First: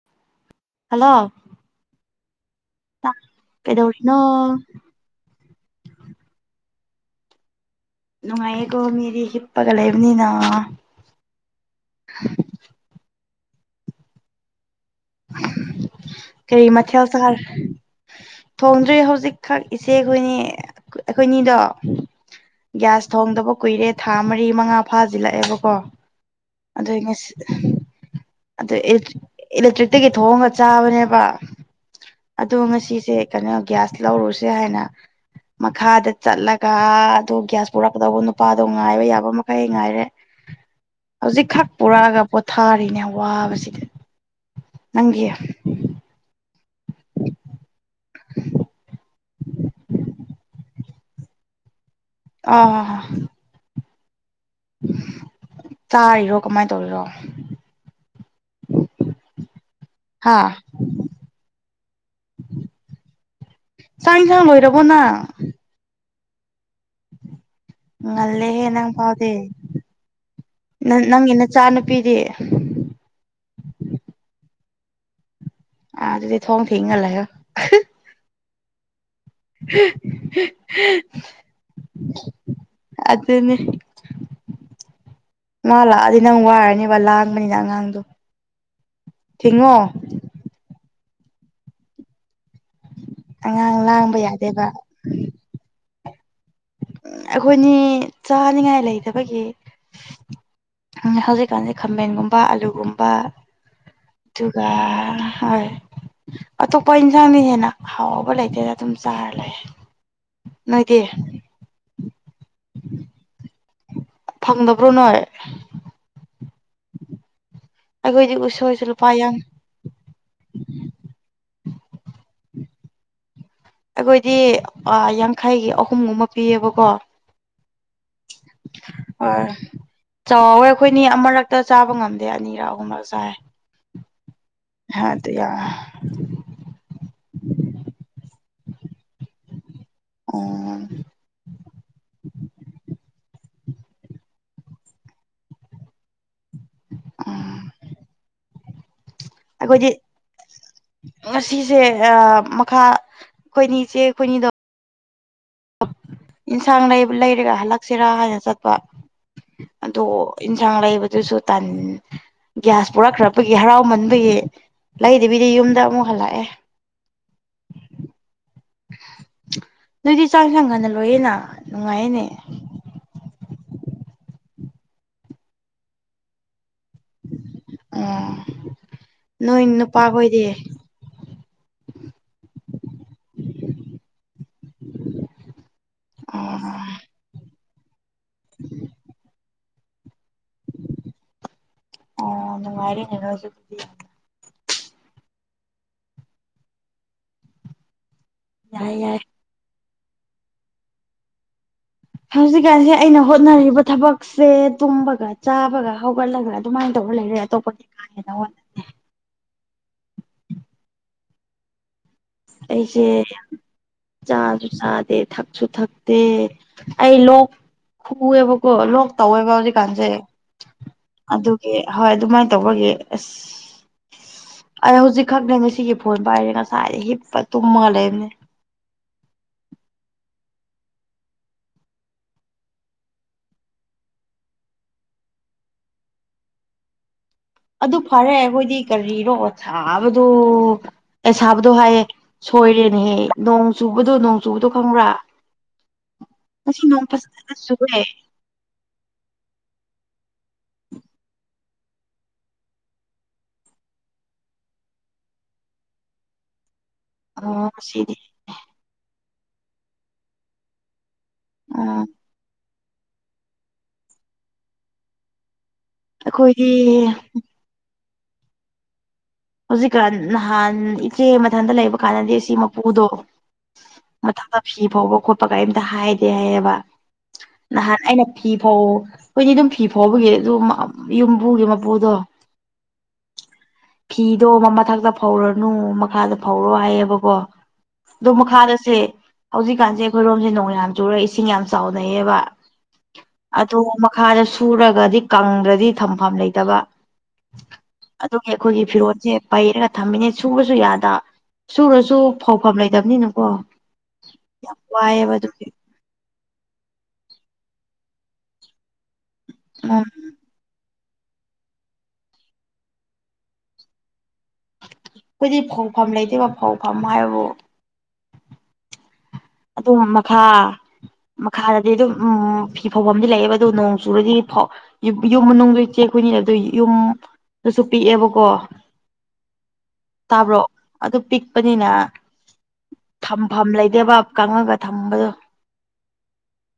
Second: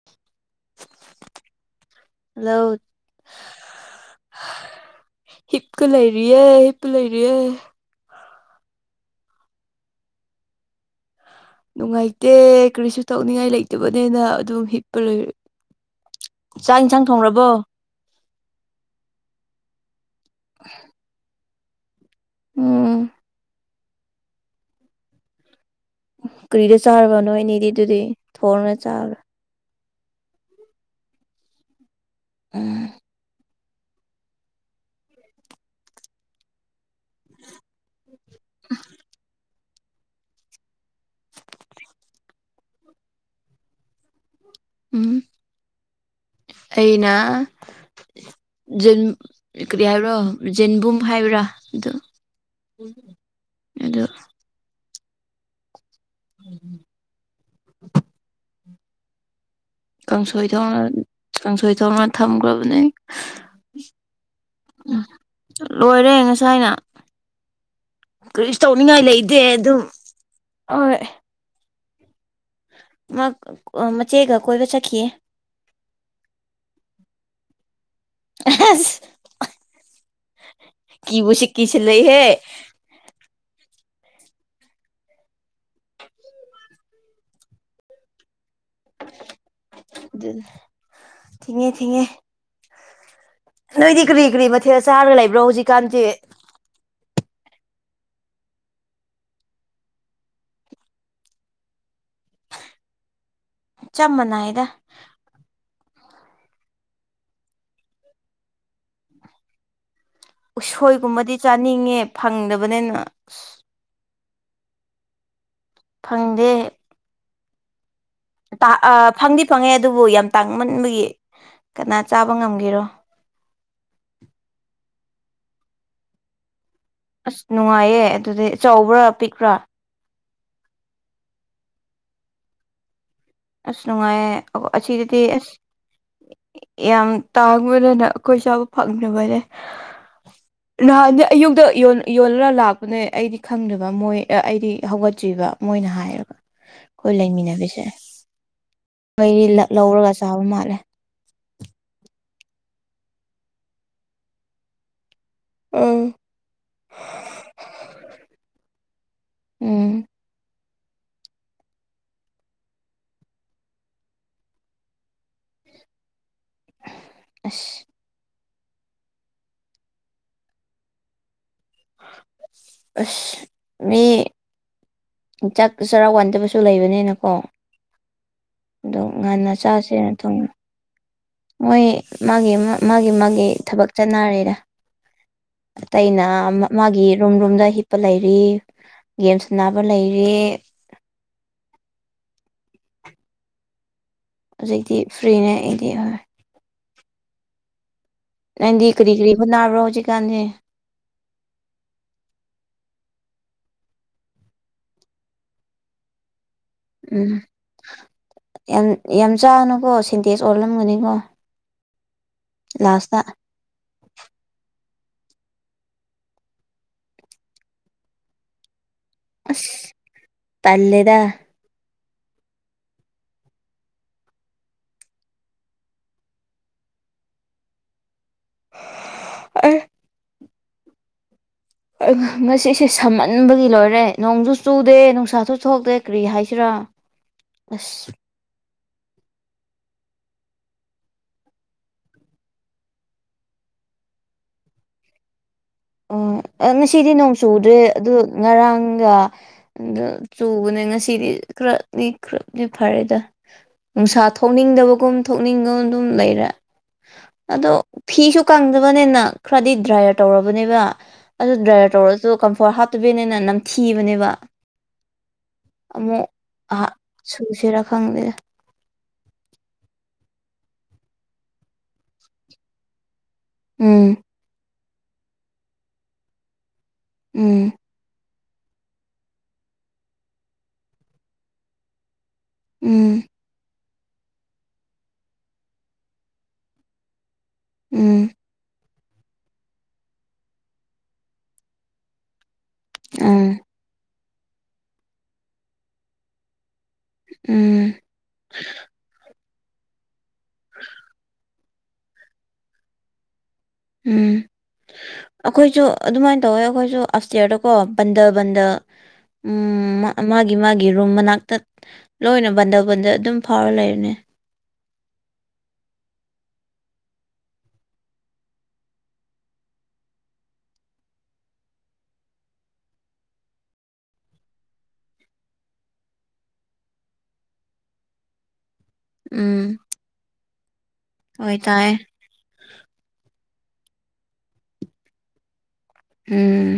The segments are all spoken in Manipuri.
[inaudible] ꯍꯜꯂꯣ [unintelligible] [unintelligible] ꯀꯩꯗꯧꯔꯤꯅꯣ ꯍꯤꯞꯀ ꯂꯩꯔꯤꯌꯦ ꯍꯤꯞꯄ ꯂꯩꯔꯤꯌꯦ ꯅꯨꯡꯉꯥꯏꯌꯦꯀꯣ ꯃꯤꯗꯤ ꯍꯤꯞꯄꯒ ꯂꯩꯕꯅꯤꯅ ꯅꯨꯡꯉꯥꯏꯇꯦ ꯀꯔꯤꯁꯨ ꯇꯧꯅꯤꯡꯉꯥꯏ ꯂꯩꯇꯕꯅꯦꯅ ꯑꯗꯨꯝ ꯍꯤꯞ [unintelligible] ꯀꯔꯤ ꯆꯥꯛ ꯏꯟꯁꯥꯡ ꯃꯊꯦꯜ ꯆꯥꯔꯦ ꯊꯣꯡꯔꯕꯣ ꯊꯣꯡꯗ꯭ꯔꯤ ꯍꯧꯖꯤꯛꯈꯛ ꯏꯆꯦ ꯈꯣꯏꯅꯤ [unintelligible] ꯑꯩꯈꯣꯏꯅꯤꯗꯣ ꯎꯝ ꯒ꯭ꯌꯥꯁ ꯊꯣꯡꯗꯕ ꯀꯨꯏꯔꯦ ꯊꯥ ꯃꯔꯤ ꯃꯉꯥ ꯐꯥꯖꯤꯜꯂꯛꯑꯦꯕꯀꯣ ꯀꯔꯤꯗ ꯑꯗꯨ ꯉꯁꯤ ꯆꯥꯔꯕꯅꯣꯏ ꯑꯅꯤꯗꯤ ꯑꯗꯨꯗꯤ ꯊꯣꯡꯔ ꯑꯗꯨ ꯆꯥꯕ꯭ꯔꯥ [unintelligible] ꯏꯂꯦꯛꯇ꯭ꯔꯤꯛꯇꯒꯤ ꯊꯣꯡꯒ ꯆꯥꯕꯅꯦꯕ ꯑꯗꯣ ꯎꯝ ꯉꯁꯤꯁꯦ ꯀꯅꯣ ꯒ꯭ꯌꯥꯁ ꯂꯧꯔꯨꯁꯦ ꯍꯥꯏꯅ ꯃꯈꯥꯗ ꯆꯠꯂꯒ ꯑꯗꯨ ꯒ꯭ꯌꯥꯁ ꯄꯨꯔꯛꯀꯗꯧꯕ ꯅꯨꯞ ꯅꯨꯄꯥꯗꯣ ꯉꯥꯏꯕ ꯌꯥꯕ ꯃꯈꯩ ꯉꯥꯏꯔꯦ ꯍꯧꯖꯤꯛ ꯈꯛ ꯄꯨꯔꯛꯑꯒ ꯄꯣꯊꯥꯔꯤꯅꯦ ꯑꯃꯨꯛ ꯋꯥꯕꯁꯤꯗꯤ ꯎꯝ ꯅꯪꯒꯤ ꯑꯩꯅ ꯖꯨꯟ ꯀꯔꯤ ꯍꯥꯏꯕ꯭ꯔꯣꯖꯦꯟꯕꯨꯝ ꯍꯥꯏꯕ꯭ꯔꯥ ꯑꯗꯨ ꯑꯥ ꯑꯗꯨ ꯆꯥꯔꯤꯔꯣ ꯀꯃꯥꯏꯅ ꯇꯧꯔꯤꯔꯣ ꯍꯥ ꯀꯥꯡꯁꯣꯏ ꯊꯣꯡꯅ ꯀꯥꯡꯁꯣꯏ ꯊꯣꯡꯅ ꯊꯝꯈ꯭ꯔꯕꯅꯦ ꯆꯥꯛ ꯏꯟꯁꯥꯡ ꯂꯣꯏꯔꯕꯣ ꯅꯪ ꯂꯣꯏꯔꯦ ꯉꯁꯥꯏꯅ ꯀꯔꯤꯁꯨ ꯉꯜꯂꯦꯍꯦ ꯅꯪ ꯇꯧꯅꯤꯡꯉꯥꯏ ꯐꯥꯎꯗꯤ ꯂꯩꯇꯦ ꯑꯗꯨꯝ ꯍꯣꯏ ꯅꯪꯒꯤ ꯅꯆꯥ ꯅꯨꯄꯤꯗꯤ ꯃꯥ ꯃꯆꯦꯒ ꯀꯣꯏꯕ ꯆꯠꯈꯤꯌꯦ ꯑꯗꯗꯤ ꯊꯣꯡ ꯊꯤꯡꯉ ꯂꯩꯌꯣ ꯑꯁ ꯀꯤꯕꯨ ꯁꯤ ꯀꯤꯁꯤꯜꯂꯛꯏꯍꯦ [unintelligible] ꯑꯗꯨꯅꯤ ꯃꯥ ꯂꯥꯛꯑꯗꯤ ꯅꯪ ꯋꯥꯔꯅꯦꯕ ꯂꯥꯡꯕꯅꯤꯅ ꯑꯉꯥꯡꯗꯣ ꯊꯤꯡꯉꯣ ꯑꯗꯨꯅꯤ ꯊꯤꯡꯉꯦ ꯊꯤꯡꯉꯦ ꯑꯉꯥꯡ ꯅꯣꯏꯗꯤ ꯂꯥꯡꯕ ꯀꯔꯤ ꯀꯔꯤ ꯌꯥꯗꯦꯕ ꯃꯊꯦꯜ ꯆꯥꯔꯒ ꯂꯩꯕ꯭ꯔꯣ ꯍꯧꯖꯤꯛꯀꯥꯟꯗꯤ ꯑꯩꯈꯣꯏꯅꯤ ꯆꯥꯅꯤꯉꯥꯏ ꯂꯩꯇꯕꯒꯤ ꯎꯝ ꯍꯧꯖꯤꯛꯀꯥꯟꯁꯦ ꯈꯥꯝꯃꯦꯟꯒꯨꯝꯕ ꯑꯂꯨꯒꯨꯝꯕ ꯆꯞ ꯃꯥꯟꯅꯩꯗ ꯑꯗꯨꯒ ꯍꯥꯏ ꯑꯇꯣꯞꯄ ꯏꯟꯁꯥꯡꯗꯤ ꯍꯦꯟꯅ ꯍꯥꯎꯕ ꯂꯩꯇꯗ ꯑꯗꯨꯝ ꯆꯥꯔ ꯂꯩꯌꯦ ꯎꯁꯣꯏꯒꯨꯝꯕꯗꯤ ꯆꯥꯅꯤꯡꯉꯦ ꯐꯪꯗꯕꯅꯤꯅ ꯐꯪꯗꯕ꯭ꯔꯣ ꯅꯣꯏ ꯐꯪꯗꯦ ꯑꯩꯈꯣꯏꯗꯤ ꯎꯁꯣꯏꯁꯨ ꯂꯨꯄꯥ ꯌꯥꯡ ꯐꯪꯗꯤ ꯐꯪꯉꯦ ꯑꯗꯨꯕꯨ ꯌꯥꯝ ꯇꯥꯡꯃꯟꯕꯒꯤ ꯀꯅꯥ ꯆꯥꯕ ꯉꯝꯒꯦꯔꯣ ꯑꯩꯈꯣꯏꯗꯤ ꯑꯥ ꯌꯥꯡꯈꯩꯒꯤ ꯑꯍꯨꯝꯒꯨꯝꯕ ꯄꯤꯌꯦꯕꯀꯣ ꯑꯁ ꯅꯨꯡꯉꯥꯏꯌꯦ ꯑꯗꯨꯗꯤ ꯆꯥꯎꯕ꯭ꯔꯥ ꯍꯣꯏ ꯄꯤꯛꯄ꯭ꯔꯥ ꯆꯥꯎꯋꯦ ꯑꯩꯈꯣꯏꯅꯤ ꯑꯃꯔꯛꯇ ꯆꯥꯕ ꯉꯝꯗꯦ ꯑꯅꯤꯔꯛ ꯑꯍꯨꯝꯂꯛ ꯆꯥꯏ ꯑꯁ ꯅꯨꯡꯉꯥꯏꯌꯦ ꯑꯁꯤꯗꯗꯤ ꯑꯗꯨ ꯌꯥ ꯑꯁ ꯌꯥꯝ ꯇꯥꯡꯕꯅꯅ ꯑꯈꯣꯏ ꯆꯥꯕ ꯐꯪꯗꯕꯅꯦ ꯎꯝ ꯅꯍꯥꯟꯗꯤ ꯑꯌꯨꯛꯇ ꯌꯣꯜ ꯌꯣꯜꯂꯒ ꯂꯥꯛꯄꯅꯦ ꯑꯩꯗꯤ ꯈꯪꯗꯕ ꯃꯣꯏ ꯑꯩꯗꯤ ꯍꯧꯒꯠꯇ꯭ꯔꯤꯕ ꯃꯣꯏꯅ ꯍꯥꯏꯌꯦꯕ ꯈꯣꯏ ꯎꯝ ꯂꯩꯃꯤꯟꯅꯕꯤꯁꯦ ꯃꯩꯔꯤ ꯂꯛ ꯑꯩꯈꯣꯏꯗꯤ ꯂꯧꯔꯒ ꯆꯥꯕ ꯃꯥꯜꯂꯦ ꯉꯁꯤꯁꯦ ꯑ ꯃꯈꯥ ꯈꯣꯏꯅꯤ ꯆꯦ ꯈꯣꯏꯅꯤꯗꯣ ꯎꯝ ꯢꯟꯁꯥꯡ ꯂꯩꯕ ꯂꯩꯔꯒ ꯍꯜꯂꯛꯁꯤꯔꯥ ꯍꯥꯏꯅ ꯆꯠꯄ ꯎꯝ ꯑꯗꯣ ꯏꯟꯁꯥꯡ ꯂꯩꯕꯗꯨꯁꯨ ꯇꯟ ꯒ꯭ꯌꯥꯁ ꯄꯨꯔꯛꯈ꯭ꯔꯛꯄꯒꯤ ꯍꯔꯥꯎꯃꯟꯕꯒꯤ ꯂꯩꯗꯕꯤꯗ ꯌꯨꯝꯗ ꯑꯃꯨꯛ ꯍꯜꯂꯛꯑꯦ ꯑꯁ ꯅꯣꯏꯗꯤ ꯆꯥꯛ ꯍꯦꯟꯖꯥꯡ ꯉꯟꯅ ꯂꯣꯏꯌꯦꯅ ꯅꯨꯡꯉꯥꯏꯌꯦꯅꯦ ꯑꯁ ꯃꯤ ꯆꯛ ꯆꯔꯥ ꯋꯥꯟꯗꯕꯁꯨ ꯂꯩꯕꯅꯤꯅ ꯀꯣ ꯎꯝ ꯑꯗꯣ ꯉꯟꯅ ꯅꯣꯏ ꯆꯥꯁꯦꯅ ꯊꯣꯡ ꯅꯨꯄꯥꯈꯣꯏꯗꯤ ꯃꯣꯏ ꯃꯥꯒꯤ ꯃꯥ ꯃꯥꯒꯤ ꯃꯥꯒꯤ ꯊꯕꯛ ꯆꯠꯅꯔꯦꯗꯥ ꯑꯇꯩꯅ ꯑꯣ ꯃꯥ ꯃꯥꯒꯤ ꯔꯨꯝ ꯔꯨꯝꯗ ꯍꯤꯞꯄ ꯂꯩꯔꯤ ꯒꯦꯝ ꯁ꯭ꯅꯥꯕ ꯂꯩꯔꯤ ꯑꯣ ꯅꯨꯡꯉꯥꯢꯔꯦꯅꯦ ꯅꯣꯏꯁꯨ ꯗꯨꯗꯤ ꯍꯧꯖꯤꯛꯇꯤ ꯐ꯭ꯔꯤꯅꯦ ꯑꯩꯗꯤ ꯍꯣꯏ ꯌꯥꯏ ꯅꯪꯗꯤ ꯀꯔꯤ ꯌꯥꯏ ꯀꯔꯤ ꯍꯣꯅꯕ꯭ꯔꯣ ꯍꯧꯖꯤꯀꯥꯟꯖꯤ ꯍꯧꯖꯤꯛꯀꯥꯟꯁꯤ ꯑꯩꯅ ꯍꯣꯠꯅꯔꯤꯕ ꯊꯕꯛꯁꯦ ꯇꯨꯝꯕꯒ ꯆꯥꯕꯒ ꯍꯧꯒꯠꯂꯒ ꯑꯗꯨꯃꯥꯏꯟ ꯇꯧꯔ ꯎꯝ ꯂꯩꯔꯦ ꯑꯇꯣꯞꯄꯗꯤ ꯀꯥ ꯍꯦꯟꯅ ꯋꯥꯗꯦ ꯌꯥꯝ ꯌꯥꯝ ꯆꯥꯒꯅꯨꯀꯣ ꯁꯤꯟꯇꯦꯁ ꯑꯣꯜꯂꯝꯒꯥꯅꯤꯀꯣ ꯑꯩꯁꯦ ꯌꯝ ꯆꯥꯖꯨ ꯆꯥꯗꯦ ꯊꯛꯁꯨ ꯊꯛꯇꯦ ꯑꯩ ꯂꯣꯛ ꯈꯨꯋꯦꯕꯀꯣ ꯂꯣꯛ ꯇꯧꯋꯦꯕ ꯑꯁ ꯍꯧꯖꯤꯛꯀꯥꯟꯖꯦ ꯇꯜꯂꯦꯗ ꯑꯗꯨ ꯀꯤ ꯍꯣꯏ ꯑꯗꯨꯃꯥꯏꯟ ꯇꯧꯕꯒꯤ ꯑꯁ ꯑꯩ ꯍꯧꯖꯤꯛ ꯈꯛꯅꯦ ꯉꯁꯤꯒꯤ ꯐꯣꯟ ꯄꯥꯏꯔꯤ ꯉꯁꯥꯏꯗꯩ ꯍꯤꯞꯄ ꯇꯨꯝꯃꯒ ꯂꯩꯕꯅꯦ ꯑꯩ ꯑꯥ ꯉꯁꯤꯁꯦ ꯁꯥꯃꯟꯕꯒꯤ ꯂꯣꯏꯔꯦ ꯅꯣꯡꯖꯨ ꯆꯨꯗꯦ ꯅꯨꯡꯁꯥꯁꯨ ꯊꯣꯛꯇꯦ ꯀ꯭ꯔꯤ ꯍꯥꯏꯁꯤꯔꯥ ꯑꯗꯨ ꯑꯁ ꯐꯥꯔꯦ ꯑꯈꯣꯏꯗꯤ ꯀꯔꯤꯔꯣ ꯁꯥꯕꯗꯣ ꯑꯦ ꯁꯥꯕꯗꯣ ꯍꯥꯏꯌꯦ ꯁꯣꯏꯔꯦꯅꯦꯍꯦ ꯅꯣꯡ ꯆꯨꯕꯗꯣ ꯅꯣꯡ ꯆꯨꯕꯗꯣ ꯈꯪꯕ꯭ꯔꯥ ꯑꯣ ꯑꯥ ꯉꯁꯤ ꯉꯁꯤꯗꯤ ꯅꯣꯡ ꯐꯖꯅ ꯆꯨꯗ꯭ꯔꯦ ꯆꯨꯔꯦ ꯑꯗꯨ ꯉꯔꯥꯡꯒ ꯑꯗꯨ ꯆꯨꯕꯅꯦ ꯉꯁꯤꯗꯤ ꯈꯔꯅꯤ ꯈꯔꯗꯤ ꯐꯔꯦꯗ ꯅꯨꯡꯁꯥ ꯊꯣꯛꯅꯤꯡꯗꯕꯒꯨꯝ ꯊꯣꯛꯅꯤꯡꯒꯝ ꯑꯗꯨꯝ ꯂꯩꯔꯦ ꯑꯣ ꯑꯗꯣ ꯉꯁꯤꯗꯤ ꯐꯤꯁꯨ ꯀꯪꯗꯕꯅꯤꯅ ꯈ꯭ꯔꯥꯗꯤ ꯗ꯭ꯔꯥꯏꯔ ꯇꯧꯔꯕꯅꯦꯕ ꯑꯗꯨ ꯗ꯭ꯔꯥꯏꯌꯔ ꯑꯣ ꯇꯧꯔꯁꯨ ꯀꯝꯐꯣꯔꯠ ꯍꯥꯞꯇꯕꯦꯅꯦꯅ ꯅꯝꯊꯤꯕꯅꯦꯕ ꯑꯃꯨꯛ ꯑꯩꯈꯣꯏꯗꯤ ꯑꯥ ꯁꯨꯁꯤꯔꯥ ꯈꯪꯗꯦ ꯍꯧꯖꯤꯛꯀꯥꯟ ꯅꯍꯥꯟ ꯏꯆꯦ ꯃꯊꯟꯗ ꯂꯩꯕ ꯀꯥꯟꯗꯗꯤ ꯁꯤ ꯃꯄꯨꯗꯣ ꯎꯝ ꯃꯊꯛꯇꯥ ꯐꯤ ꯐꯥꯎꯕ ꯈꯣꯠꯄ ꯀꯔꯤꯝꯇꯥ ꯍꯥꯏꯗꯦ ꯍꯥꯏꯌꯦꯕ ꯎꯝ ꯅꯍꯥꯟ ꯑꯩꯅ ꯐꯤ ꯐꯧ ꯈꯣꯏꯗꯤ ꯑꯗꯨꯝ ꯐꯤ ꯐꯥꯎꯕꯒꯤ ꯑꯗꯨ ꯌꯨꯝꯕꯨꯒꯤ ꯃꯄꯨꯗꯣ ꯎꯝ ꯐꯤꯗꯣ ꯃꯥ ꯃꯊꯛꯇꯥ ꯐꯧꯔꯅꯨ ꯃꯈꯥꯗ ꯐꯧꯔꯣ ꯍꯥꯏꯌꯦꯕꯀꯣ ꯗꯣ ꯎꯝ ꯃꯈꯥꯗꯥꯁꯦ ꯍꯧꯖꯤꯛꯀꯥꯟꯖꯦ ꯑꯩꯈꯣꯏꯔꯣꯝꯖꯦ ꯅꯣꯡ ꯌꯥꯝ ꯆꯨꯔꯦ ꯏꯁꯤꯡ ꯌꯥꯝ ꯆꯥꯎꯅꯩꯌꯦꯕ ꯎꯝ ꯑꯗꯣ ꯃꯛ ꯈꯥꯗ ꯁꯨꯔꯒꯥꯗꯤ ꯀꯪꯗ꯭ꯔꯥꯗꯤ ꯊꯝꯐꯝ ꯂꯩꯇꯕ ꯎꯝ ꯑꯗꯨꯒꯤ ꯑꯩꯈꯣꯏꯒꯤ ꯐꯤꯔꯣꯜꯁꯦ ꯄꯩꯔꯒ ꯊꯝꯃꯤꯅꯦ ꯁꯨꯕꯁꯨ ꯌꯥꯗ ꯁꯨꯔꯁꯨ ꯐꯧꯐꯝ ꯂꯩꯇꯕꯅꯤꯅꯀꯣ ꯎꯝ ꯌꯥꯝ ꯋꯥꯏꯑꯦꯕ ꯑꯗꯨꯒꯤ ꯑꯈꯣꯏꯖꯨ ꯑꯗꯨꯃꯥꯏꯟ ꯇꯧꯋꯦ ꯑꯩꯈꯣꯏꯁꯨ ꯑꯞ ꯏꯇꯤꯌꯥꯔꯗꯀꯣ ꯕꯟꯗꯜ ꯕꯟꯗꯜ ꯎꯝ ꯃꯥ ꯃꯥꯒꯤ ꯃꯥꯒꯤ ꯔꯨꯝ ꯃꯅꯥꯛꯇꯥ ꯂꯣꯏꯅ ꯕꯟꯗꯜ ꯕꯟꯗꯜ ꯑꯗꯨꯝ ꯐꯥꯎꯔ ꯂꯩꯕꯅꯦ ꯈꯣꯏꯗꯤ ꯐꯧꯐꯝ ꯂꯩꯇꯦꯕ ꯐꯧꯐꯝ ꯍꯥꯏꯕꯕꯨ ꯑꯗꯨꯝ ꯃꯈꯥ ꯃꯈꯥꯗꯗꯤ ꯑꯗꯨꯝ ꯎꯝ ꯐꯤ ꯐꯧꯕꯝꯗꯤ ꯂꯩꯌꯦꯕ ꯑꯗꯨ ꯅꯣꯡ ꯆꯨꯔꯗꯤ ꯐꯧ ꯌꯨꯞ ꯌꯨꯝ ꯃꯅꯨꯡꯗꯣ ꯏꯆꯦ ꯈꯣꯏꯅꯤꯅ ꯑꯗꯨ ꯌꯨꯝꯗꯥꯁꯨ ꯄꯤꯛꯑꯦꯕꯀꯣ ꯎꯝ ꯇꯥꯕ꯭ꯔꯣ ꯑꯗꯨ ꯍꯣꯏ ꯄꯤꯛꯄꯅꯤꯅ ꯇꯥꯏꯌꯦ ꯊꯝꯐꯝ ꯂꯩꯇꯦꯕ ꯀꯪꯉꯒ ꯊꯝꯕꯗꯣ ꯎꯝ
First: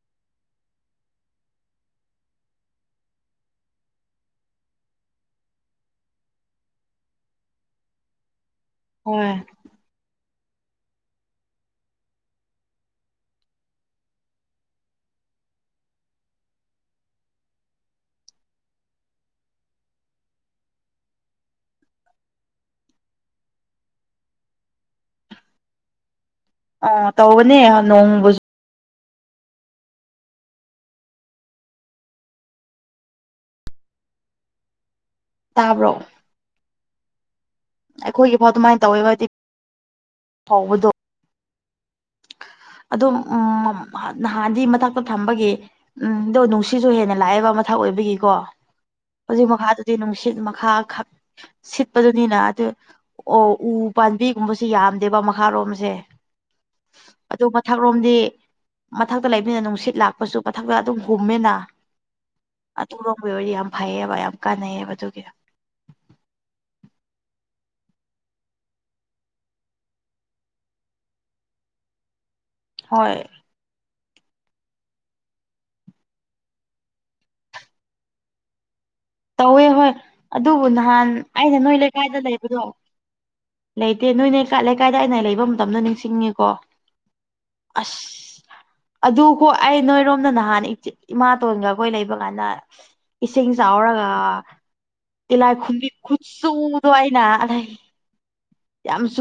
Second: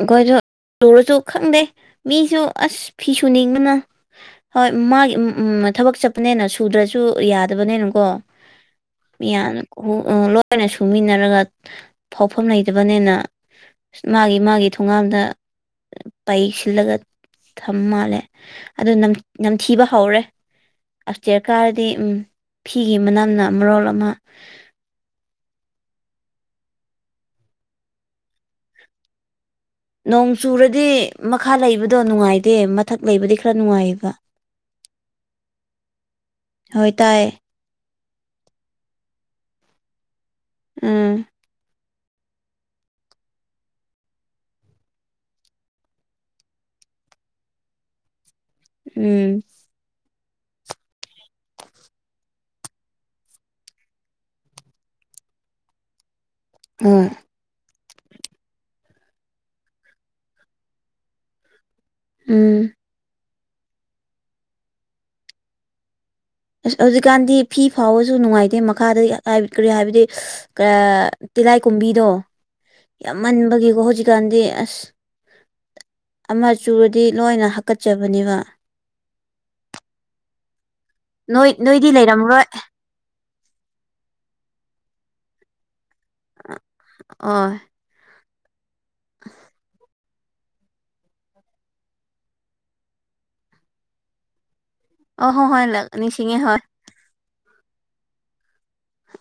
ꯑꯈꯣꯏꯁꯨ ꯇꯧꯔꯁꯨ ꯈꯪꯗꯦ ꯃꯤꯁꯨ ꯑꯁ ꯐꯤꯁꯨꯨꯅꯤꯡꯕꯅ ꯍꯣꯏ ꯃꯥꯒꯤ ꯎꯝ ꯎꯝ ꯊꯕꯛ ꯆꯠꯄꯅꯦꯅ ꯁꯨꯗ꯭ꯔꯁꯨ ꯌꯥꯗꯕꯅꯦꯅꯀꯣ ꯍꯣꯏ ꯃꯤꯌꯥꯟ [unintelligible] ꯂꯣꯏꯅ ꯁꯨꯃꯤꯟꯅꯔꯒ ꯃꯐꯝ ꯂꯩꯇꯕꯅꯤꯅ ꯃꯥꯒꯤ ꯃꯥꯒꯤ ꯊꯣꯡꯒꯥꯟꯗ ꯄꯩ ꯁꯤꯜꯂꯒ ꯊꯝ ꯃꯥꯜꯂꯦ ꯑꯗꯨ ꯅꯝꯊꯤꯕ ꯍꯧꯔꯦ ꯑꯞ ꯏꯁꯇꯤꯔ ꯀꯥꯔꯗꯤ ꯎꯝ ꯐꯤꯒꯤ ꯃꯅꯝꯅ ꯃꯔꯣꯜ ꯑꯃ ꯑꯣ ꯇꯧꯕꯅꯦ ꯅꯣꯡꯃꯁꯨ ꯅꯣꯡ ꯆꯨꯔꯗꯤ ꯃꯈꯥ ꯂꯩꯕꯗꯣ ꯅꯨꯡꯉꯥꯏꯇꯦ ꯃꯊꯛ ꯂꯩꯕꯗꯤ ꯈꯔ ꯅꯨꯡꯉꯥꯏꯌꯦꯕ ꯇꯥꯕ꯭ꯔꯣ ꯍꯣꯏ ꯇꯥꯏꯌꯦ ꯑꯩꯈꯣꯏꯒꯤꯐꯥꯎ ꯑꯗꯨꯃꯥꯏꯅ ꯇꯧꯋꯦꯕ ꯍꯥꯏꯗꯤ ꯐꯥꯎꯕꯗꯣ ꯎꯝ ꯑꯗꯣ ꯎꯝ ꯅꯍꯥꯟꯗꯤ ꯃꯊꯛꯇ ꯊꯝꯕꯒꯤ ꯎꯝ ꯑꯗꯣ ꯅꯨꯡꯁꯤꯁꯨ ꯍꯦꯟꯅ ꯂꯥꯛꯑꯦꯕ ꯃꯊꯛ ꯑꯣꯏꯕꯒꯤꯀꯣ ꯎꯝ ꯑꯗꯣ ꯃꯈꯥꯗ ꯅꯨꯡꯁꯤꯠ ꯃꯈꯥ ꯈꯛ ꯁꯤꯠꯄꯗꯨꯅꯤꯅ ꯑꯗꯨ ꯑꯣ ꯎ ꯄꯥꯝꯕꯤꯒꯨꯝꯕꯁꯨ ꯌꯥꯝꯗꯦꯕ ꯃꯈꯥꯔꯣꯝꯁꯦ ꯎꯝ ꯑꯗꯨ ꯃꯊꯛꯔꯣꯝꯗꯤ ꯃꯊꯛꯇ ꯂꯩꯕꯅꯤꯅ ꯅꯨꯡꯁꯤꯠ ꯂꯥꯛꯄꯁꯨ ꯃꯊꯛꯇ ꯑꯗꯨꯝ ꯍꯨꯝꯃꯦꯅ ꯎꯝ ꯑꯗꯨꯔꯣꯝꯒꯤ ꯑꯣꯏꯔꯗꯤ ꯌꯥꯝ ꯐꯩꯌꯦꯕ ꯌꯥꯝ ꯀꯥꯟꯅꯩꯌꯦꯕ ꯑꯗꯨꯒꯤ ꯑꯁ ꯍꯧꯖꯤꯛꯀꯥꯟꯗꯤ ꯐꯤ ꯐꯥꯎꯕꯁꯨ ꯅꯨꯡꯉꯥꯏꯇꯦ ꯃꯈꯥꯗ ꯀꯔꯤ ꯍꯥꯏꯕꯗꯤ ꯇꯤꯂꯥꯏ ꯀꯣꯝꯕꯤꯗꯣ ꯍꯣꯏ ꯌꯥꯝ ꯃꯟꯕꯒꯤꯀꯣ ꯍꯧꯖꯤꯛꯀꯥꯟꯗꯤ ꯑꯁ ꯑꯁ ꯑꯃ ꯆꯨꯔꯗꯤ ꯂꯣꯏꯅ ꯍꯥꯀꯠꯆꯕꯅꯦꯕ ꯇꯧꯋꯦ ꯍꯣꯏ ꯑꯗꯨꯕꯨ ꯅꯍꯥꯟ ꯑꯩꯅ ꯅꯣꯏ ꯅꯣꯏꯗꯤ ꯂꯩꯀꯥꯏꯗ ꯂꯩꯔꯝꯔꯣꯏ ꯂꯩꯕꯗꯣ ꯂꯩꯇꯦ ꯅꯣꯏꯅꯦꯀ ꯂꯩꯀꯥꯏꯗ ꯑꯩꯅ ꯂꯩꯕ ꯃꯇꯝꯗꯣ ꯅꯤꯡꯁꯤꯡꯉꯤꯀꯣ ꯑꯣ ꯑꯁ ꯑꯗꯨ ꯍꯣ ꯑꯩ ꯅꯣꯏꯔꯣꯝꯗ ꯅꯍꯥꯟ ꯏꯃꯥꯇꯣꯟꯒ ꯑꯩꯈꯣꯏ ꯂꯩꯕ ꯀꯥꯟꯗ ꯏꯁꯤꯡ ꯆꯥꯎꯔꯒ ꯑꯣ ꯍꯣꯏ ꯇꯤꯜꯍꯥꯏ ꯍꯣꯏ ꯈꯨꯨꯝꯕꯤ ꯅꯤꯡꯁꯤꯡꯉꯦ ꯍꯣꯏ ꯈꯨꯠꯁꯨꯗꯣ ꯑꯩꯅ ꯑꯗꯩ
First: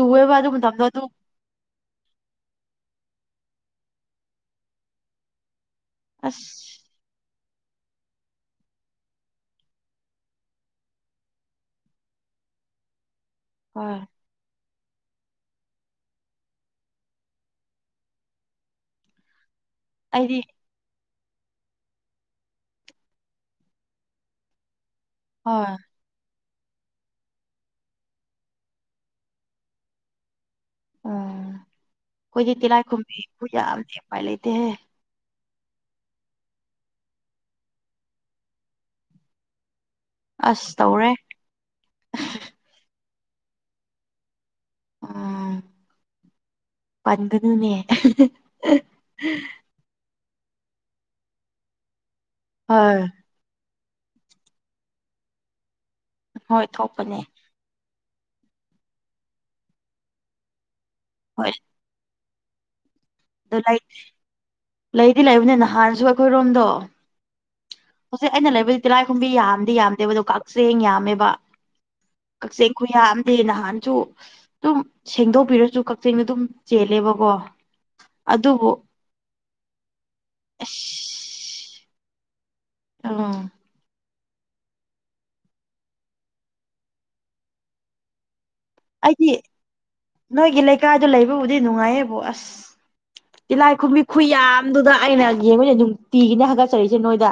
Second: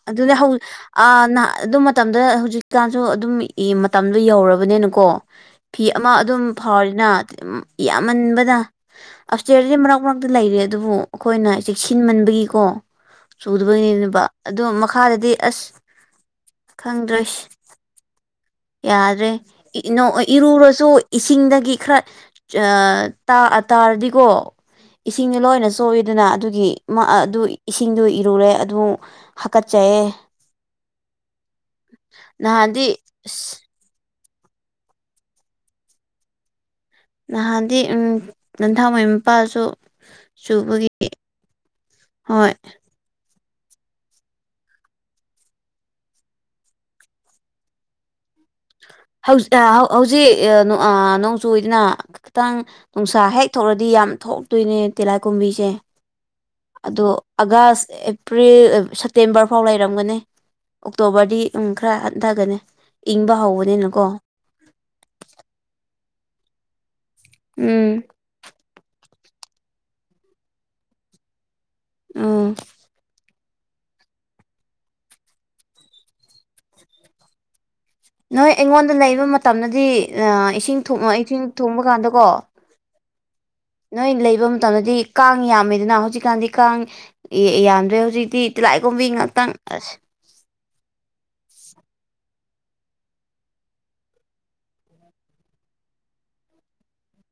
ꯑꯗꯨꯗ ꯍꯧ ꯃꯇꯝꯗꯣ ꯑꯗꯨ ꯑ [unintelligible] ꯑꯗꯨ ꯃꯇꯝꯗ ꯍꯧꯖꯤꯛꯀꯥꯟꯁꯨ ꯑꯗꯨꯝ ꯃꯇꯝꯗꯣ ꯌꯧꯔꯕꯅꯤꯅꯀꯣ ꯐꯤ ꯑꯃ ꯑꯗꯨꯝ ꯑꯁ ꯐꯥꯎꯔꯤꯅ ꯌꯥꯝꯃꯟꯕꯅ [unintelligible] ꯃꯔꯛ ꯃꯔꯛꯇ ꯂꯩꯔꯦ ꯑꯗꯨꯕꯨ ꯑꯩꯈꯣꯏꯅ ꯆꯦꯛ ꯁꯤꯟꯃꯟꯕꯒꯤꯀꯣ ꯍꯣꯏ ꯆꯨꯗꯕꯅꯤꯕ ꯑꯗꯣ ꯃꯈꯥꯗꯗꯤ ꯑꯁ ꯈꯪꯗꯔꯦ ꯌꯥꯗ꯭ꯔꯦ [unintelligible] ꯑꯩꯗꯤ ꯏꯔꯨꯔꯣ ꯆꯣ ꯏꯁꯤꯡꯗꯒꯤ ꯈꯔ ꯑ ꯇꯥ ꯇꯥꯔꯗꯤꯀꯣ ꯏꯁꯤꯡꯅ ꯂꯣꯏꯅ ꯍꯣꯏ ꯆꯣꯠꯂꯤ ꯑꯗꯨꯅ ꯑꯗꯨꯒꯤ ꯃꯥ ꯑꯗꯨ ꯏꯁꯤꯡꯗ ꯏꯔꯨꯔꯦ ꯑꯗꯨ ꯍꯥꯀꯠꯆꯩꯌꯦ ꯅꯍꯥꯟꯗꯤ ꯑꯁ ꯄꯨꯌꯥꯝꯗꯦ ꯎꯄꯥꯏ ꯂꯩꯇꯦꯍꯦ ꯅꯍꯥꯟꯗꯤ ꯎꯝ ꯅꯟꯊꯥꯡꯋꯥꯩ ꯃꯄꯥꯜꯁꯨ ꯑꯁ ꯆꯨꯕꯒꯤ ꯇꯧꯔꯦ ꯍꯣꯏ ꯎꯝ ꯄꯟꯒꯅꯨꯅꯦ ꯍꯧꯖꯤ ꯍꯧꯖꯤꯛ ꯑꯥ ꯅꯣꯡ ꯆꯨꯌꯦꯗꯅ ꯈꯤꯇꯪ ꯍꯣꯏ ꯅꯨꯡꯁꯥ ꯍꯦꯛ ꯊꯣꯛꯔꯗꯤ ꯌꯥꯝ ꯊꯣꯛꯇꯣꯏꯅꯦ ꯇꯤꯂꯥꯏ ꯀꯨꯝꯕꯤꯁꯦ ꯍꯣꯏ ꯑꯗꯣ ꯊꯣꯛꯄꯅꯦ ꯑꯥꯒꯁ ꯑꯦꯄ꯭ꯔꯤꯜ ꯁꯦꯞꯇꯦꯝꯕꯔ ꯐꯥꯎ ꯂꯩꯔꯝꯒꯅꯤ ꯑꯣꯛꯇꯣꯕꯔꯗꯤ ꯍꯣꯏ ꯎꯝ ꯈꯔ ꯍꯟꯊꯒꯅꯤ ꯏꯪꯕ ꯑꯗꯨ ꯂꯩ ꯍꯧꯕꯅꯤꯅꯀꯣ ꯂꯩꯗꯤ ꯂꯩꯕꯅꯦ ꯅꯍꯥꯟꯁꯨ ꯑꯩꯈꯣꯏ ꯔꯣꯝꯗꯣ ꯎꯝ ꯍꯧꯖꯤꯛ ꯑꯩꯅ ꯂꯩꯕꯗꯤ ꯇꯤꯂꯥꯏꯈꯨꯝꯕꯤ ꯌꯥꯝꯗꯤ ꯌꯥꯝꯗꯦꯕ ꯑꯗꯣ ꯀꯛꯆꯦꯡ ꯌꯥꯝꯃꯦꯕ ꯎꯝ ꯀꯛꯆꯦꯡ ꯌꯥꯝꯗꯦ ꯅꯍꯥꯟꯁꯨ ꯑꯗꯨꯝ ꯁꯦꯡꯗꯣꯛꯄꯤꯔꯁꯨ ꯀꯛꯆꯦꯡꯗꯤ ꯑꯗꯨꯝ ꯆꯦꯜꯂꯦꯕꯀꯣ ꯅꯣꯏ ꯑꯗꯨꯕꯨ ꯑꯩꯉꯣꯟꯗ ꯂꯩꯕ ꯃꯇꯝꯗꯗꯤ ꯏꯁꯤꯡ ꯏꯁꯤꯡ ꯊꯣꯡꯕ ꯑꯁ ꯀꯥꯟꯗꯀꯣ ꯎꯝ ꯅꯣꯏ ꯂꯩꯕꯝ ꯇꯜꯂꯗꯤ ꯀꯥꯡ ꯌꯥꯝꯃꯦꯗꯅ ꯍꯧꯖꯤꯛꯀꯥꯟꯗꯤ ꯀꯥꯡ ꯌꯥꯝꯗ꯭ꯔꯦ ꯍꯧꯖꯤꯛꯇꯤ ꯇꯤꯂꯥꯏ ꯀꯨꯝꯕꯤ ꯑꯩꯗꯤ ꯉꯥꯛꯇꯪ ꯑꯁ ꯅꯣꯏꯒꯤ ꯂꯩꯀꯥꯏꯗꯨ ꯂꯩꯕꯕꯨꯗꯤ ꯅꯨꯡꯉꯥꯏꯌꯦꯕꯨ ꯑꯁ ꯇꯤꯂꯥꯏ ꯈꯨꯨꯝꯕꯤ ꯈꯨ ꯌꯥꯝꯗꯨꯗ ꯑꯩꯅ ꯌꯦꯡꯉꯨꯅꯦ ꯅꯨꯡꯇꯤꯒꯤꯅꯦ ꯍꯥꯒꯠꯆꯔꯛꯏꯁꯦ ꯅꯣꯏꯗ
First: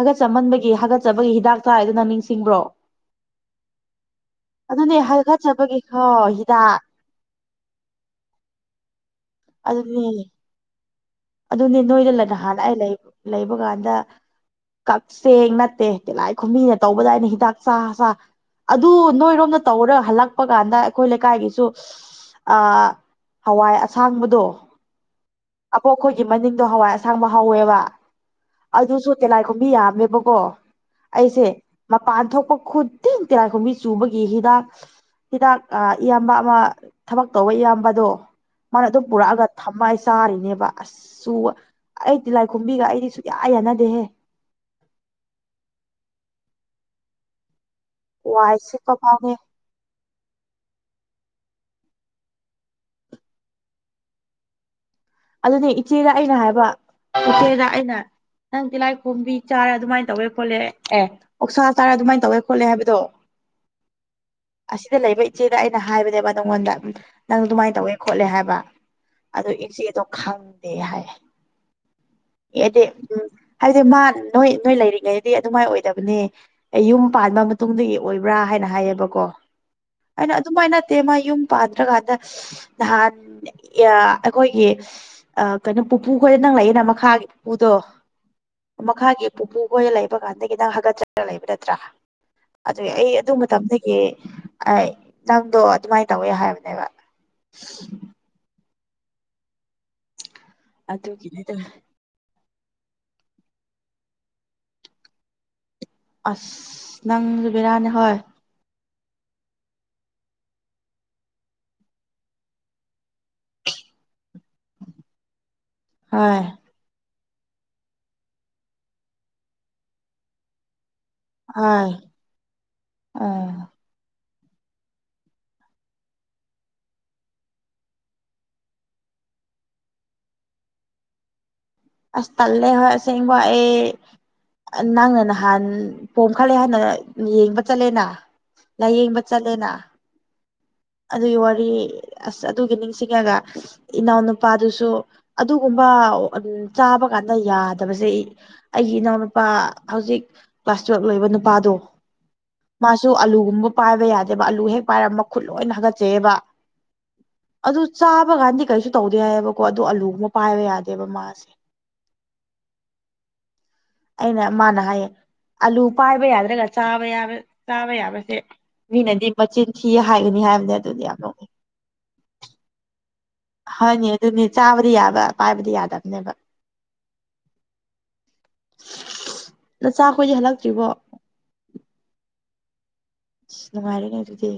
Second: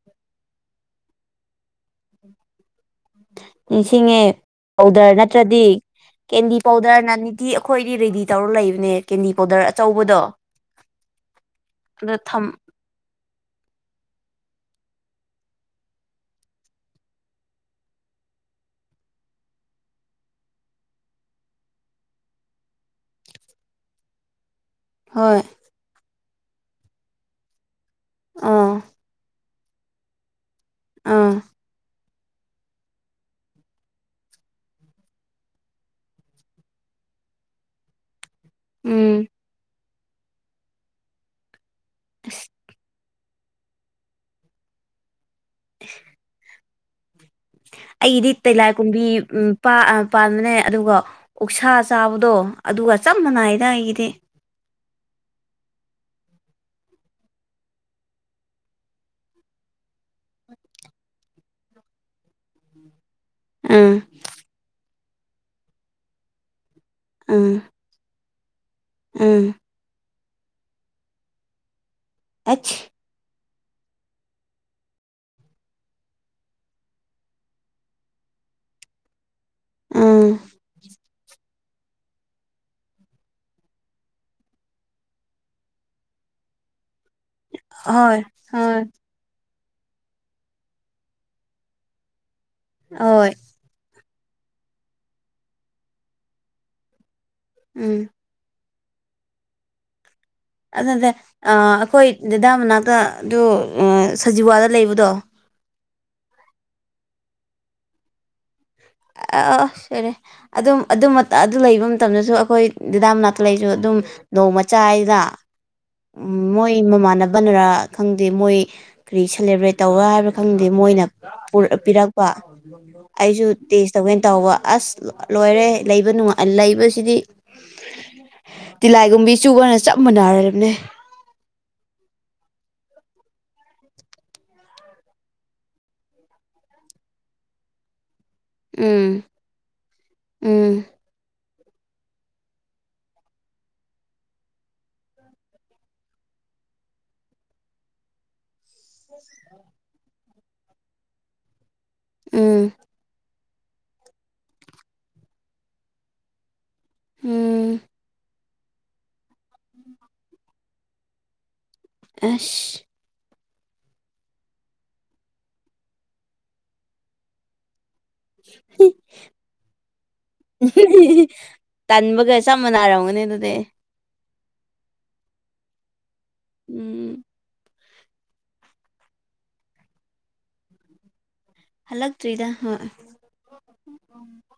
ꯍꯥꯒꯠꯆꯃꯟꯕꯒꯤ ꯍꯥꯒꯠꯆꯕꯒꯤ ꯍꯤꯗꯥꯛ ꯆꯥꯏꯗꯣ ꯅꯪ ꯅꯤꯡꯁꯤꯡꯕ꯭ꯔꯣ ꯅꯤꯡꯁꯤꯡꯉꯦ ꯑꯗꯨꯅꯦ ꯄꯥꯎꯗꯔ ꯅꯠꯇ꯭ꯔꯗꯤ ꯍꯥꯒꯠꯆꯕꯒꯤ ꯍꯣ ꯀꯦꯟꯗꯤ ꯍꯤꯗꯥꯛ ꯄꯥꯎꯗꯔ ꯅ ꯅꯤꯇꯤ ꯑꯩꯈꯣꯏꯗꯤ ꯔꯦꯗꯤ ꯇꯧꯔ ꯂꯩꯕꯅꯦ ꯀꯦꯟꯗꯤ ꯄꯥꯎꯗꯔ ꯑꯆꯧꯕꯗꯣ ꯑꯗꯨꯅꯤ ꯑꯗ ꯅꯣꯏꯗ ꯊꯝ ꯍꯥꯟꯅ ꯑꯩ ꯂꯩ ꯂꯩꯕ ꯀꯥꯟꯗ ꯀꯛꯆꯦꯡ ꯅꯠꯇꯦ ꯇꯤꯂꯥꯏ ꯈꯨꯨꯝꯕꯤꯅ ꯇꯧꯕꯗꯏꯩꯅ ꯍꯤꯗꯥꯛ ꯆꯥ ꯆꯥ ꯑꯗꯨ ꯅꯣꯏꯔꯣꯝꯗ ꯇꯧꯔ ꯍꯜꯂꯛꯄ ꯀꯥꯟꯗ ꯑꯩꯈꯣꯏ ꯂꯩꯀꯥꯏꯒꯤꯁꯨ ꯑꯥ ꯍꯋꯥꯏ ꯑꯁꯥꯡꯕꯗꯣ ꯍꯣꯏ ꯍꯣ ꯑꯩꯈꯣꯏꯒꯤ ꯃꯅꯤꯡꯗꯣ ꯍꯋꯥꯏ ꯑꯁꯥꯡꯕ ꯍꯧꯋꯦꯕ ꯑꯥ ꯑꯗꯨꯁꯨ ꯇꯦꯂꯥꯏ ꯈꯣꯝꯕꯤ ꯌꯥꯝꯃꯦꯕꯀꯣ ꯑꯥ ꯑꯩꯁꯦ ꯃꯄꯥꯟ ꯊꯣꯛꯄ ꯈꯨꯠꯇꯤꯟ ꯇꯤꯔꯥꯏꯈꯨꯝꯕꯤ ꯆꯨꯕꯒꯤ ꯍꯤꯗꯥꯛ ꯍꯤꯗꯥꯛ ꯏꯌꯥꯝꯕ ꯑꯃ ꯊꯕꯛ ꯇꯧꯕ ꯏꯌꯥꯝꯕꯗꯣ ꯃꯥꯅ ꯑꯗꯨꯝ ꯎꯝ ꯄꯨꯔꯛꯑꯒ ꯊꯝꯃꯥ ꯑꯩ ꯆꯥꯔꯤꯅꯦꯕ ꯑꯁꯁꯨ ꯑꯩ ꯑꯁ ꯇꯗꯤꯂꯥꯏꯈꯨꯝꯕꯤꯒ ꯑꯩꯗꯤ ꯌꯥ ꯌꯥꯅꯗꯦꯍꯦ ꯑꯩꯗꯤ ꯋꯥꯏ ꯇꯤꯂꯥꯏ ꯁꯤꯠꯄ ꯀꯨꯝꯕꯤ ꯐꯥꯎꯅꯦ ꯎꯝ ꯄꯥ ꯑꯥ ꯄꯥꯟꯕꯅꯦ ꯑꯗꯨꯒ ꯎꯛꯁꯥ ꯆꯥꯕꯗꯣ ꯑꯗꯨꯒ ꯆꯞ ꯃꯥꯟꯅꯩꯗ ꯑꯩꯒꯤꯗꯤ ꯑꯗꯨꯗꯤ ꯏꯆꯦꯗ ꯑꯩꯅ ꯍꯥꯏꯕ ꯏꯆꯦꯗ ꯑꯩꯅ ꯅꯪ ꯇꯤꯜꯂꯥꯏ ꯈꯣꯝꯕꯤ ꯆꯥꯔ ꯑꯗꯨꯃꯥꯏꯅ ꯇꯧꯋꯦ ꯈꯣꯠꯂꯦ ꯑꯦ ꯑꯣꯛꯁꯥ ꯆꯥꯔ ꯑꯗꯨꯥꯃꯏꯅ ꯇꯧꯋꯦ ꯈꯣꯠꯂꯦ ꯍꯥꯏꯕꯗꯣ ꯎꯝ ꯑꯁꯤꯗ ꯂꯩꯕ ꯏꯆꯦꯗ ꯑꯩꯅ ꯍꯥꯏꯕꯅꯦꯕ ꯅꯪꯉꯣꯟꯗ ꯅꯪ ꯎꯝ ꯑꯗꯨꯃꯥꯏꯅ ꯇꯧꯋꯦ ꯈꯣꯠꯂꯦ ꯍꯥꯏꯕ ꯑꯗꯣ ꯎꯝ ꯏꯆꯦꯗꯣ ꯈꯪꯗꯦ ꯍꯥꯏ ꯑꯦꯗꯤ ꯑꯩꯁ ꯎꯝ ꯍꯥꯏꯗꯤ ꯃꯥ ꯅꯣꯏ ꯅꯣꯏ ꯂꯩꯔꯤꯉꯩꯗꯤ ꯑꯗꯨꯃꯥꯏꯅ ꯑꯣꯏꯗꯕꯅꯦ ꯑꯩ ꯌꯨꯝ ꯄꯥꯟꯕ ꯃꯇꯨꯡꯗꯒꯤ ꯑꯣꯏꯕ꯭ꯔꯥ ꯍꯥꯏꯅ ꯍꯥꯏꯌꯦꯕꯀꯣ ꯑꯩꯅ ꯎꯝ ꯑꯗꯨꯃꯥꯏꯅ ꯅꯠꯇꯦ ꯃꯥ ꯌꯨꯝ ꯄꯥꯗ꯭ꯔꯀꯥꯟꯗ ꯅꯍꯥꯟ ꯑꯩꯈꯣꯏꯒꯤ ꯑ ꯀꯩꯅꯣ ꯄꯨꯄꯨ ꯈꯣꯏꯗ ꯅꯪꯪꯂꯛꯑꯦꯅ ꯃꯈꯥꯒꯤ ꯄꯨꯄꯨꯗꯣ ꯍꯣꯏ ꯍꯣꯏ ꯃꯈꯥꯒꯤ ꯄꯨꯄꯨ ꯈꯣꯏ ꯂꯩꯕ ꯀꯥꯟꯗꯒꯤ ꯅꯪ ꯍꯥꯒꯠꯆꯒ ꯂꯩꯕ ꯅꯠꯇ꯭ꯔꯥ ꯑꯗꯨ ꯑꯩ ꯍꯣꯏ ꯑꯗꯨ ꯃꯇꯝꯗꯒꯤ ꯒꯤ ꯑꯩ ꯅꯪꯗꯣ ꯑꯗꯨꯃꯥꯏ ꯇꯧꯋꯦ ꯍꯥꯏꯕꯅꯦꯕ ꯎꯝ ꯑꯗꯨꯅꯇꯦ ꯑ ꯑꯗꯨꯒꯤꯅꯤꯗ ꯑꯈꯣꯏ ꯗꯗꯥ ꯃꯅꯥꯛꯇ ꯑꯗꯨ ꯁꯖꯤꯋꯥꯗ ꯂꯩꯕꯗꯣ ꯑꯁ ꯅꯪ ꯖꯨ ꯕꯦꯔꯥꯅꯤ ꯍꯣꯏ ꯑꯥ ꯑꯁ ꯍꯩꯔꯦ ꯑꯗꯨꯝ ꯑꯗꯨ ꯃꯠꯇ ꯑꯗꯨ ꯂꯩꯕ ꯃꯇꯝꯗꯁꯨ ꯑꯈꯣꯏ ꯗꯤꯗꯥꯝ ꯃꯅꯥꯛꯇ ꯂꯩꯁꯨ ꯑꯗꯨꯝ ꯅꯣꯡꯃꯆꯥ ꯆꯥꯏꯗ ꯎꯝ ꯍꯣꯏ ꯃꯣꯏ ꯃꯣ ꯃꯃꯥꯟꯅꯕꯅꯔꯥ ꯈꯪꯗꯦ ꯃꯣꯏ ꯀ꯭ꯔꯤ ꯁꯦꯂꯦꯕ꯭ꯔꯦꯠ ꯇꯧꯕꯔꯥ ꯍꯥꯏꯕ꯭ꯔꯥ ꯈꯪꯗꯦ ꯃꯣꯏꯅ ꯍꯣꯏ ꯄꯤꯔꯛꯄ ꯑꯩꯁꯨ ꯑꯥ ꯇꯦꯁ ꯇꯧꯒꯦꯟ ꯇꯧꯕ ꯑꯁ ꯂꯣꯏꯔꯦ ꯂꯩꯕ ꯅꯨꯡꯉꯥꯢ ꯂꯩꯕꯁꯤꯗꯤ ꯇꯤꯂꯥꯏꯒꯨꯝꯕꯤ ꯆꯨꯕꯅ ꯆꯞ ꯃꯥꯟꯅꯔꯕꯅꯦ ꯑꯁ ꯇꯜꯂꯦ ꯍꯣꯢ ꯑꯁꯦꯡꯕ ꯑꯩ ꯅꯪꯅ ꯅꯍꯥꯟ ꯄꯣꯝꯈꯜꯂꯦ ꯍꯥꯟꯅ ꯌꯦꯡꯕ ꯆꯜꯂꯦꯅ ꯎꯝ ꯎꯝ ꯑꯗꯨꯒꯤ ꯋꯥꯔꯤ ꯑꯁ ꯑꯗꯨꯒꯤ ꯅꯤꯡꯁꯤꯡꯉꯒ ꯏꯅꯥꯎꯅꯨꯄꯥꯗꯨꯁꯨ ꯑꯗꯨꯒꯨꯝꯕ ꯎꯝ ꯆꯥꯕ ꯀꯥꯟꯗ ꯌꯥꯗꯕꯖꯦ ꯑꯩꯒꯤ ꯏꯅꯥꯎꯅꯨꯄꯥ ꯍꯧꯖꯤꯛ ꯀ꯭ꯂꯥꯁ ꯇꯨꯌꯦꯜꯕ ꯂꯣꯢꯕ ꯅꯨꯄꯥꯗꯣ ꯎꯝ ꯃꯥꯁꯨ ꯑꯂꯨꯒꯨꯝꯕ ꯄꯥꯏꯕ ꯌꯥꯗꯦꯕ ꯑꯥꯂꯨ ꯍꯦꯛ ꯄꯥꯏꯔꯒ ꯃꯈꯨꯠ ꯂꯣꯏꯅ ꯍꯥꯒꯠꯆꯩꯑꯕ ꯎꯝ ꯑꯗꯨ ꯆꯥꯕ ꯀꯥꯟꯗꯤ ꯀꯩꯁꯨ ꯇꯧꯗꯦ ꯍꯥꯏꯌꯦꯕꯀꯣ ꯑꯗꯨ ꯑꯂꯨꯒꯨꯝꯕ ꯄꯥꯏꯕ ꯌꯥꯗꯦꯕ ꯃꯥꯁꯦ ꯑꯁ [inaudible] ꯑꯩꯅ ꯃꯥꯅ ꯍꯥꯏꯌꯦ ꯑꯂꯨ ꯄꯥꯏꯕ ꯌꯥꯗ꯭ꯔꯒ ꯆꯥꯕ ꯌꯥꯕ ꯆꯥꯕ ꯌꯥꯕ ꯑꯦ ꯃꯤꯅꯗꯤ ꯃꯆꯤꯟ ꯊꯤ ꯍꯥꯏ ꯇꯟꯕꯒ ꯆꯞ ꯃꯟꯅꯥꯔꯝꯒꯅꯤ ꯑꯗꯨꯗꯤ ꯍꯣꯏꯅꯦ ꯑꯗꯨꯅꯤ ꯆꯥꯕꯗꯤ ꯌꯥꯕ ꯄꯥꯏꯕꯗꯤ ꯌꯥꯗꯕꯅꯦꯕ ꯎꯝ ꯅꯆꯥꯈꯣꯏꯗꯤ ꯍꯜꯂꯛꯇ꯭ꯔꯤꯕꯣ ꯍꯜꯂꯛꯇ꯭ꯔꯤꯗ ꯍꯣꯏ ꯑꯁ ꯅꯨꯡꯉꯥꯏꯔꯦꯅꯦ ꯑꯗꯨꯗꯤ